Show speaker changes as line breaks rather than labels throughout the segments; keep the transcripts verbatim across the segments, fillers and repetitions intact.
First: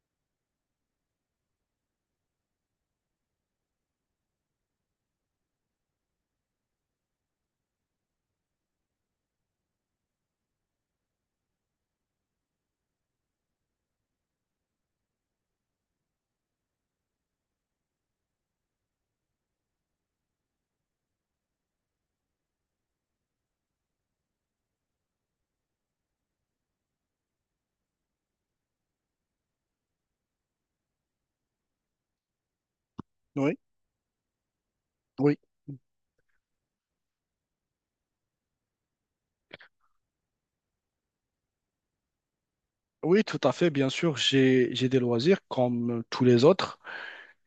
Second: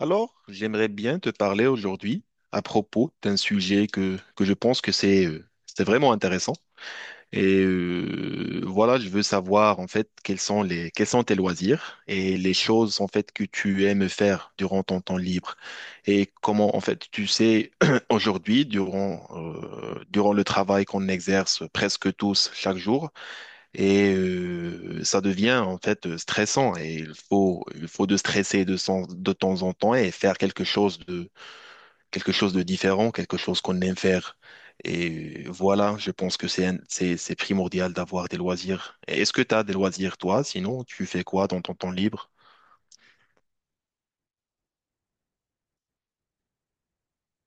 Alors, j'aimerais bien te parler aujourd'hui à propos d'un sujet que, que je pense que c'est euh, c'est vraiment intéressant. Et euh, voilà, je veux savoir en fait quels sont les quels sont tes loisirs et les choses en fait que tu aimes faire durant ton temps libre, et comment en fait tu sais aujourd'hui durant euh, durant le travail qu'on exerce presque tous chaque jour, et euh, ça devient en fait euh, stressant, et il faut il faut de stresser de, sen- de temps en temps et faire quelque chose de quelque chose de différent, quelque
Oui,
chose qu'on aime faire.
oui,
Et euh, voilà, je pense que c'est un- c'est c'est primordial d'avoir des loisirs. Et est-ce que tu as des loisirs, toi? Sinon, tu fais quoi dans ton temps libre?
oui, tout à fait, bien sûr, j'ai j'ai des loisirs comme euh, tous les autres.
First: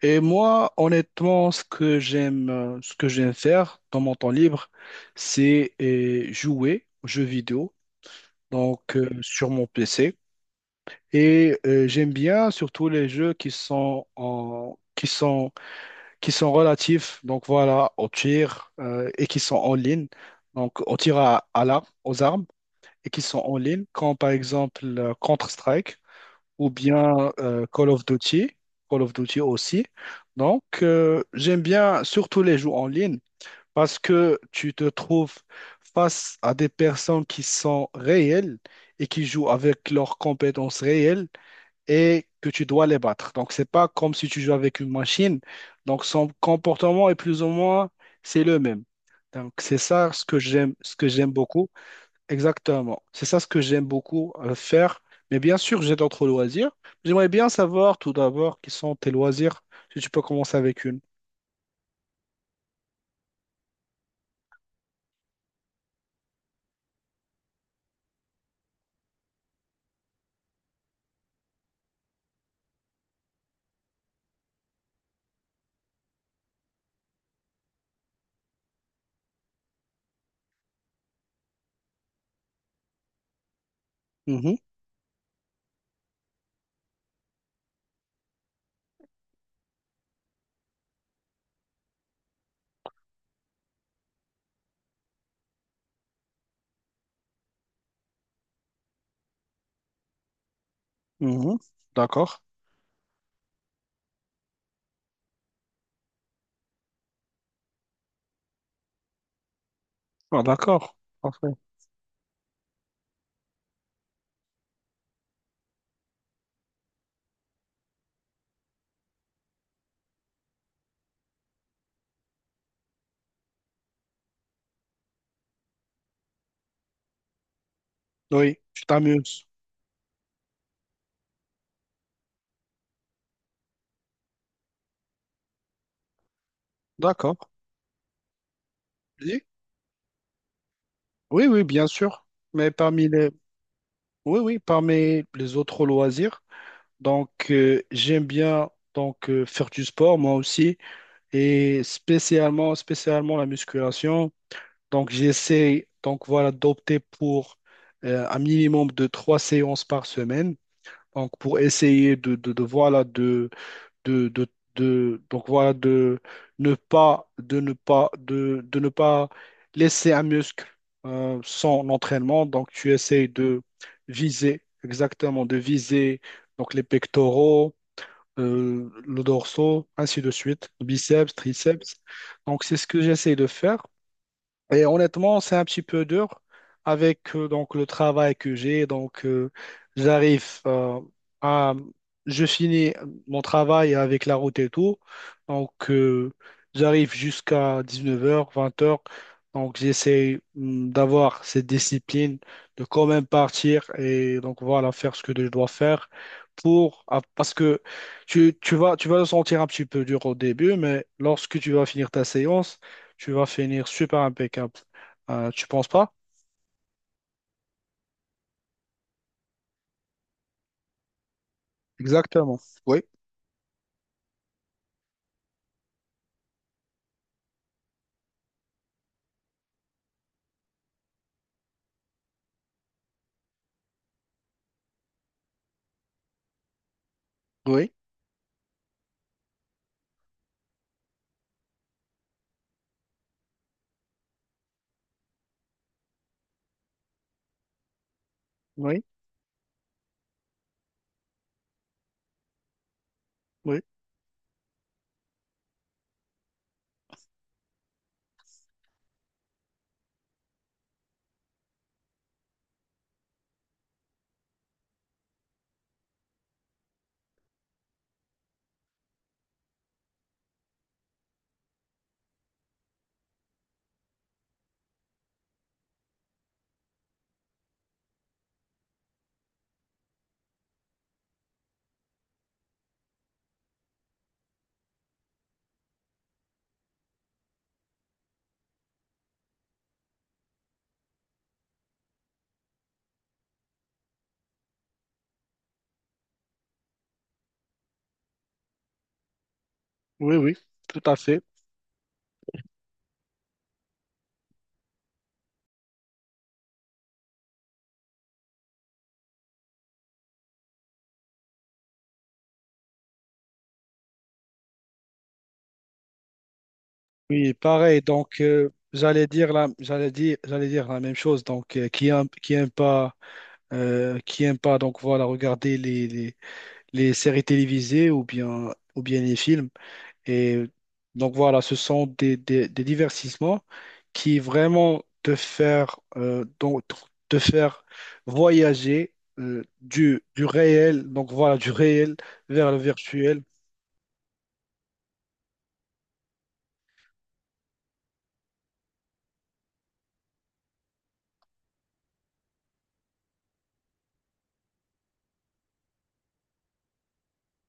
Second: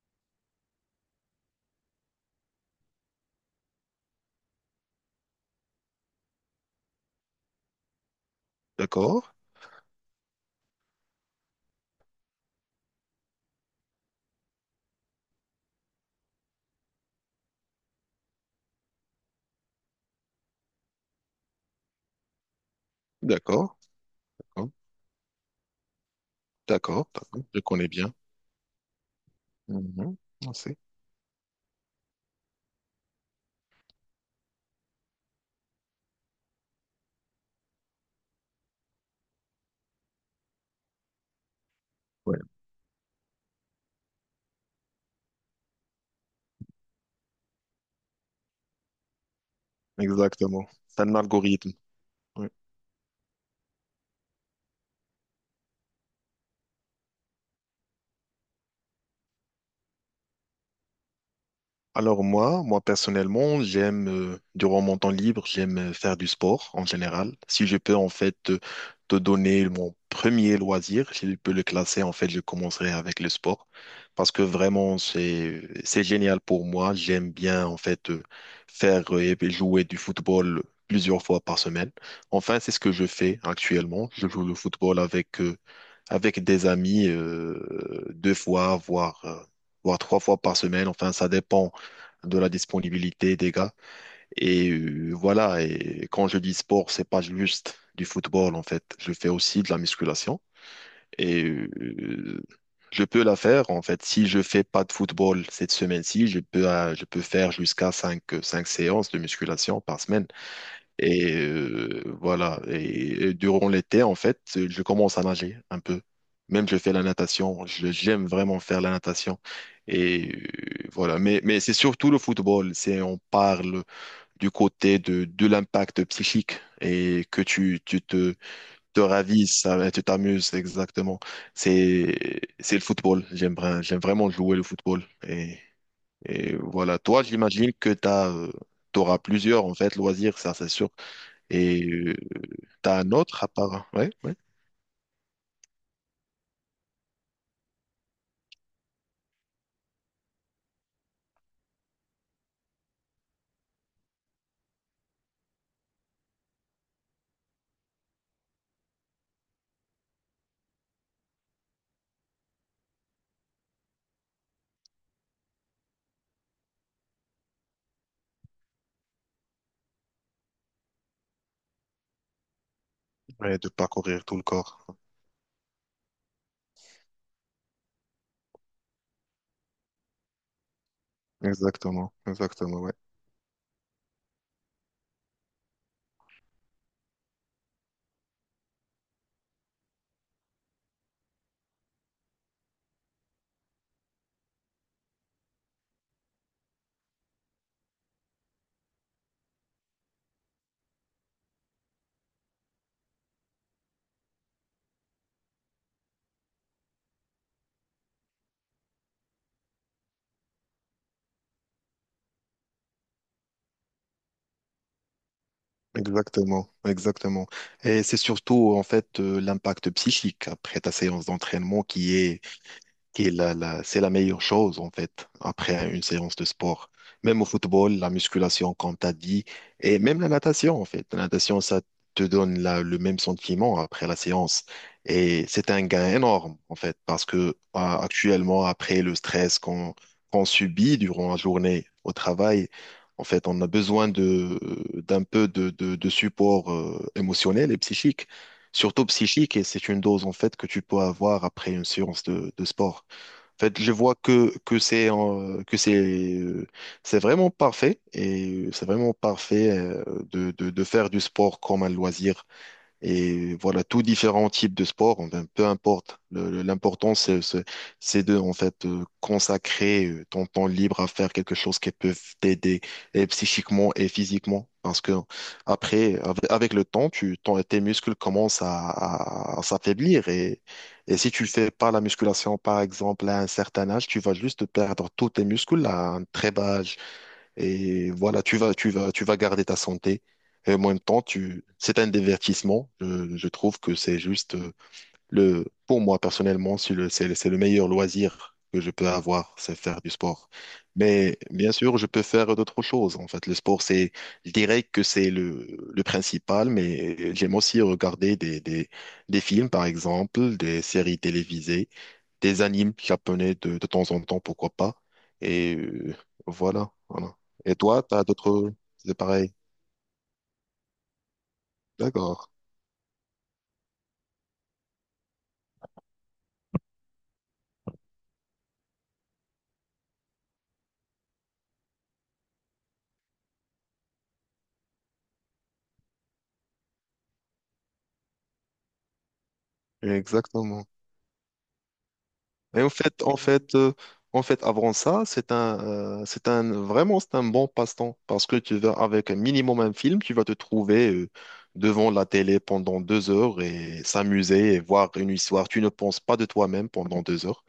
Et moi, honnêtement, ce que j'aime, euh, ce que j'aime faire dans mon temps libre, c'est euh, jouer aux jeux vidéo, donc euh,
D'accord?
sur mon P C. Et euh, j'aime bien surtout les jeux qui sont en qui sont qui sont relatifs, donc voilà, au tir euh, et qui sont en ligne, donc au tir à, à l'arme, aux armes et qui sont en
D'accord,
ligne, comme par
d'accord,
exemple euh, Counter-Strike, ou
d'accord,
bien
d'accord, je
euh,
connais
Call of
bien.
Duty. Call of Duty aussi.
Mhm, on
Donc,
sait.
euh, j'aime bien surtout les jeux en ligne parce que tu te trouves face à des personnes qui sont réelles et qui jouent avec leurs compétences réelles et
Ouais,
que tu dois les battre. Donc, c'est pas comme si tu joues avec une machine. Donc, son comportement est plus ou moins, c'est le même. Donc, c'est ça ce que
exactement.
j'aime, ce
C'est
que
un
j'aime beaucoup.
algorithme. Oui.
Exactement. C'est ça ce que j'aime beaucoup euh, faire. Mais bien sûr, j'ai d'autres loisirs. J'aimerais bien savoir tout d'abord quels sont tes loisirs, si tu peux commencer avec une.
Alors moi, moi personnellement, j'aime, euh, durant mon temps libre, j'aime euh, faire du sport en général. Si je peux en fait te, te donner mon premier loisir, si je peux le classer, en fait, je commencerai avec le sport. Parce que vraiment, c'est, c'est génial pour moi. J'aime bien en fait euh, faire euh, et jouer du football plusieurs fois par semaine. Enfin, c'est ce que je fais actuellement. Je joue
Mhm,
le football avec, euh, avec des amis euh, deux fois, voire, euh, voire trois fois par semaine. Enfin, ça dépend de la disponibilité des gars. Et euh, voilà, et quand je dis sport, c'est pas juste du football en fait. Je fais aussi de la musculation, et
mhm. D'accord.
euh, je peux la faire en fait. Si je fais pas de football cette semaine-ci, je peux euh, je peux faire jusqu'à cinq cinq séances de musculation par semaine.
Ah, d'accord.
Et
Parfait.
euh, voilà. Et, et durant l'été, en fait, je commence à nager un peu. Même je fais la natation. Je- J'aime vraiment faire la natation. Et euh, voilà. Mais, mais c'est surtout le football. C'est, on parle du côté de, de l'impact psychique, et que tu, tu te,
Oui, tu
te
t'amuses.
ravisses, euh, tu t'amuses exactement. C'est, c'est le football. J'aime, vra- j'aime vraiment jouer le football. Et, et voilà. Toi,
D'accord.
j'imagine que tu as, t'auras
Oui,
plusieurs, en fait, loisirs. Ça, c'est sûr.
oui, oui,
Et
bien
euh,
sûr. Mais
T'as
parmi
un
les,
autre à part? Ouais, ouais,
oui, oui, parmi les autres loisirs, donc euh, j'aime bien donc euh, faire du sport moi aussi et spécialement, spécialement la musculation. Donc, j'essaie donc voilà d'opter pour euh, un minimum de trois séances par semaine. Donc, pour essayer de, de, de, voilà de, de, de, de- donc voilà de ne pas de ne pas de, de ne pas laisser un muscle euh, sans entraînement. Donc, tu essayes
ouais,
de
de parcourir tout le
viser
corps.
exactement de viser donc les pectoraux, euh, le dorsaux, ainsi de suite, biceps, triceps.
Exactement,
Donc, c'est
exactement,
ce
ouais.
que j'essaie de faire. Et honnêtement, c'est un petit peu dur avec euh, donc le travail que j'ai. Donc, euh, j'arrive euh, à, je finis mon travail avec la route et tout. Donc, euh, j'arrive jusqu'à dix-neuf heures, vingt heures. Donc, j'essaie hum, d'avoir cette discipline de quand même partir et donc voilà, faire ce que je dois faire pour ah, parce que tu, tu vas tu vas le sentir un petit peu dur au début, mais lorsque tu vas finir ta séance tu vas finir super impeccable. Euh, tu penses pas?
Exactement, exactement. Et c'est surtout en fait euh, l'impact psychique après ta séance d'entraînement qui est
Exactement. Oui,
qui est la, la- c'est la meilleure chose, en fait, après une séance de sport. Même au football, la musculation, comme tu as dit, et même la natation, en fait. La natation, ça te donne la- le même sentiment après la séance. Et c'est un gain énorme, en fait, parce que euh,
oui,
actuellement, après le stress qu'on qu'on subit durant la journée au travail, en fait, on a besoin de, d'un peu de, de, de support euh, émotionnel et psychique,
oui,
surtout psychique, et c'est une dose en fait que tu peux avoir après une séance de, de sport. En
oui,
fait, je vois que, que c'est euh, que c'est euh, c'est vraiment parfait, et euh, c'est vraiment parfait euh, de, de, de faire du sport comme un loisir, et voilà, tous différents types de sports, enfin, peu importe. Le- le- L'important, c'est, c'est c'est de, en fait, euh, consacrer euh, ton temps libre à faire quelque chose qui peut t'aider et psychiquement et physiquement. Parce que après, avec, avec le temps, tu, ton- tes muscles commencent à, à- à s'affaiblir. Et, et si tu fais pas la musculation, par exemple, à un certain âge, tu vas juste perdre tous tes muscles à un très bas âge. Et voilà, tu vas, tu vas, tu vas garder ta santé. Et en même temps, tu, c'est un divertissement. Je, je trouve que c'est juste euh, le, pour moi personnellement, c'est le, c'est, le c'est le meilleur loisir que je peux avoir, c'est faire du
oui,
sport.
oui, tout à
Mais
fait.
bien sûr, je peux faire d'autres choses. En fait, le sport, c'est, je dirais que c'est le, le principal, mais j'aime aussi regarder des, des, des films, par exemple, des séries télévisées, des animes japonais de, de temps en temps, pourquoi pas. Et euh, voilà, voilà.
Oui,
Et
pareil.
toi, t'as
Donc, euh,
d'autres... C'est
j'allais dire
pareil.
la, j'allais dire, j'allais dire la même chose. Donc, euh, qui aime,
D'accord.
qui aime pas, euh, qui aime pas, donc voilà, regarder les, les, les séries télévisées ou bien, ou bien les films. Et donc voilà, ce sont des, des, des divertissements qui vraiment te faire, euh, donc, te faire voyager euh, du, du
Exactement.
réel, donc voilà, du réel vers le
Et en fait, en
virtuel.
fait, euh, en fait, avant ça, c'est un, euh, c'est un, vraiment, c'est un bon passe-temps, parce que tu vas avec un minimum un film, tu vas te trouver euh, devant la télé pendant deux heures et s'amuser et voir une histoire. Tu ne penses pas de toi-même pendant deux heures,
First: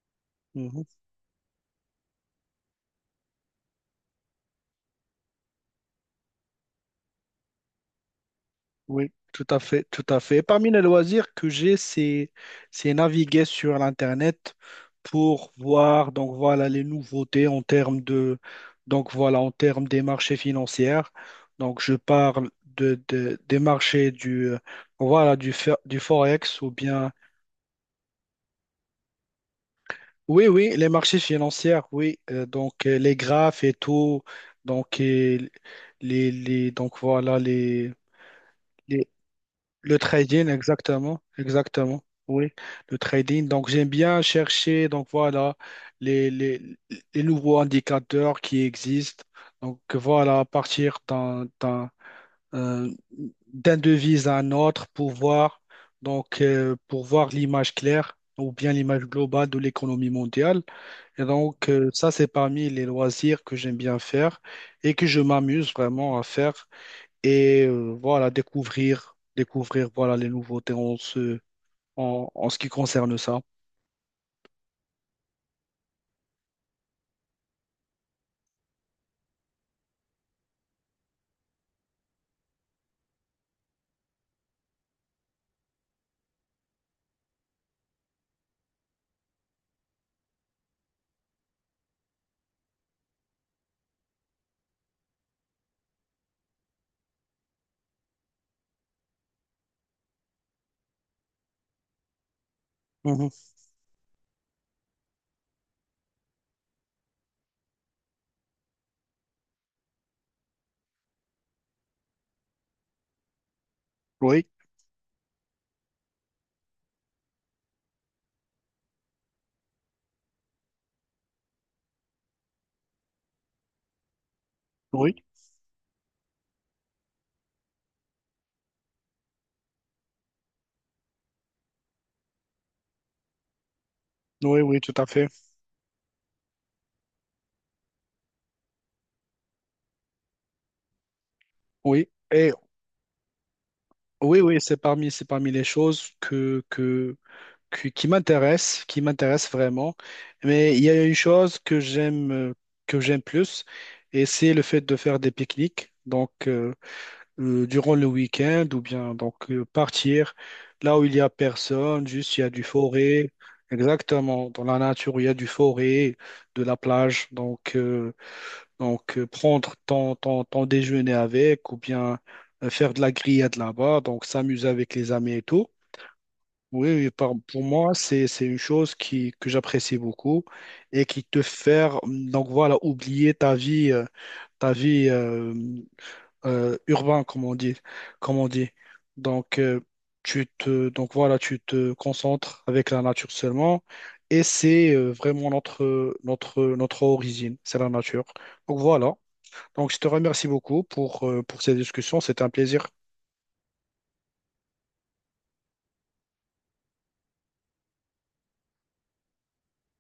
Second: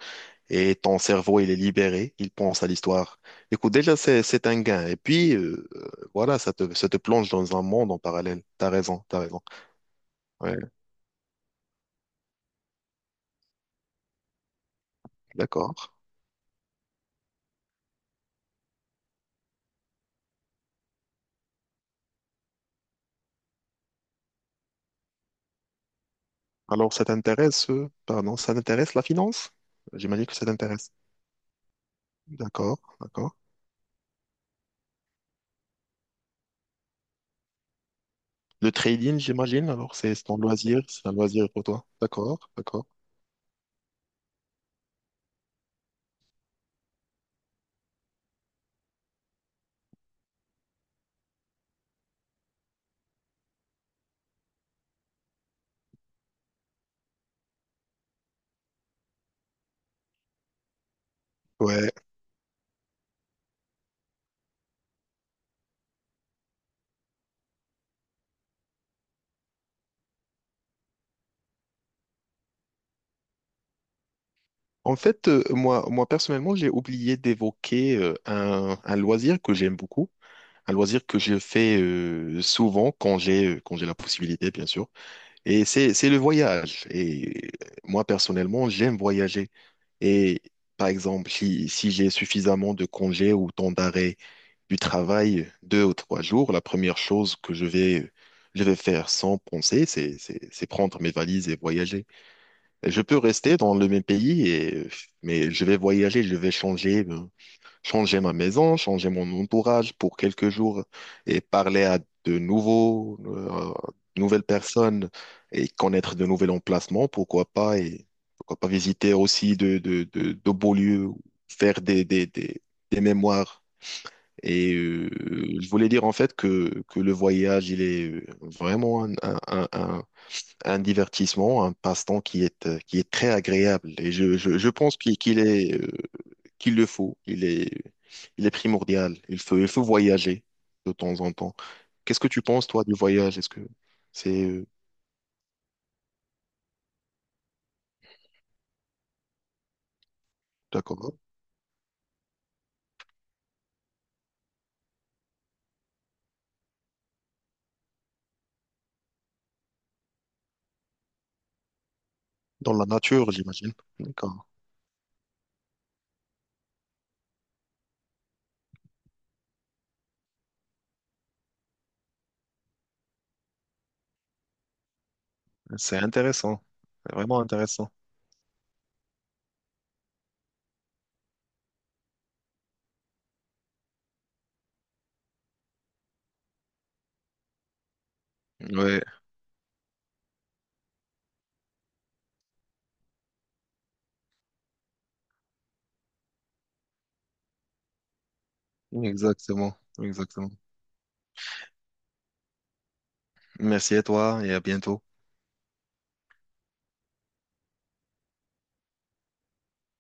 et
Mhm.
ton cerveau, il est libéré, il pense à l'histoire. Écoute, déjà, c'est, c'est un gain. Et puis, euh, euh, voilà, ça te, ça te plonge dans un monde en parallèle. T'as raison,
Oui,
t'as raison.
tout à fait, tout à fait. Et parmi
Ouais,
les loisirs que j'ai, c'est, c'est naviguer sur l'Internet pour
d'accord.
voir donc voilà les nouveautés en termes de donc voilà en termes des marchés financiers. Donc je parle de, de- des marchés du euh, voilà du fer- du forex ou
Alors, ça
bien
t'intéresse, euh, pardon, ça t'intéresse la finance? J'imagine que ça
oui oui les
t'intéresse.
marchés financiers oui. Euh,
D'accord,
donc euh, les
d'accord.
graphes et tout donc et les les donc voilà les
Le
les-
trading, j'imagine, alors
le
c'est c'est ton
trading,
loisir, c'est un
exactement,
loisir pour toi.
exactement.
D'accord,
Oui,
d'accord.
le trading. Donc, j'aime bien chercher, donc voilà, les, les, les nouveaux indicateurs qui existent. Donc, voilà, à partir d'un, d'un, euh, d'un devise à un autre pour voir, donc, euh, pour voir l'image claire ou bien l'image globale de l'économie mondiale. Et donc, euh,
Ouais.
ça, c'est parmi les loisirs que j'aime bien faire et que je m'amuse vraiment à faire et euh, voilà, découvrir, découvrir voilà, les nouveautés en ce, en, en ce qui concerne ça.
En fait, euh, moi, moi personnellement, j'ai oublié d'évoquer euh, un, un loisir que j'aime beaucoup. Un loisir que je fais euh, souvent quand j'ai euh, quand j'ai la possibilité, bien sûr. Et c'est c'est le voyage. Et moi, personnellement, j'aime voyager. Et par exemple, si, si j'ai suffisamment de congés ou temps d'arrêt du travail, deux ou trois jours, la première chose que je vais je vais faire sans penser, c'est c'est c'est prendre mes valises et voyager. Je peux
Mhm.
rester dans le même pays, et, mais je vais voyager, je vais changer. Euh, changer ma maison, changer mon entourage pour quelques jours et parler à de nouveaux, euh, de nouvelles
Oui,
personnes et connaître de nouveaux emplacements, pourquoi pas, et pourquoi pas visiter aussi de, de, de, de beaux lieux, faire des, des, des, des mémoires. Et euh,
oui,
je voulais dire en fait que, que le voyage, il est euh, vraiment un, un, un, un- un divertissement, un passe-temps qui est, euh, qui est très agréable. Et je, je,
oui,
je
oui, tout
pense
à
qu'il
fait.
qu'il est euh, qu'il le faut. Il est, il est primordial. Il faut, il faut voyager de temps en temps.
Oui,
Qu'est-ce que tu
et
penses, toi, du voyage? Est-ce que
oui,
c'est
oui,
euh,
c'est parmi, c'est parmi les choses que, que, que- qui m'intéressent, qui m'intéressent vraiment. Mais il y a une
D'accord?
chose que j'aime, euh, que j'aime plus, et c'est le fait de faire des pique-niques. Donc, euh, euh, durant le week-end ou bien donc euh, partir là où il y a personne, juste il y a du
Dans la
forêt,
nature, j'imagine. D'accord.
exactement, dans la nature où il y a du forêt, de la plage, donc, euh, donc euh, prendre ton, ton, ton déjeuner avec ou bien euh, faire de la grillade là-bas, donc s'amuser avec les amis et tout.
C'est intéressant.
Oui, oui,
C'est
par-
vraiment
pour
intéressant.
moi, c'est, c'est une chose qui, que j'apprécie beaucoup et qui te fait, mm, donc voilà, oublier ta vie, euh, ta vie, euh, euh, urbain, comme on dit, comme on dit.
Ouais,
Donc, euh, tu te, donc voilà, tu te concentres avec la nature seulement, et c'est euh, vraiment notre, notre, notre origine, c'est la nature. Donc voilà.
exactement.
Donc, je te remercie
Exactement.
beaucoup pour, euh, pour ces discussions, c'est un plaisir.
Merci à toi et à bientôt.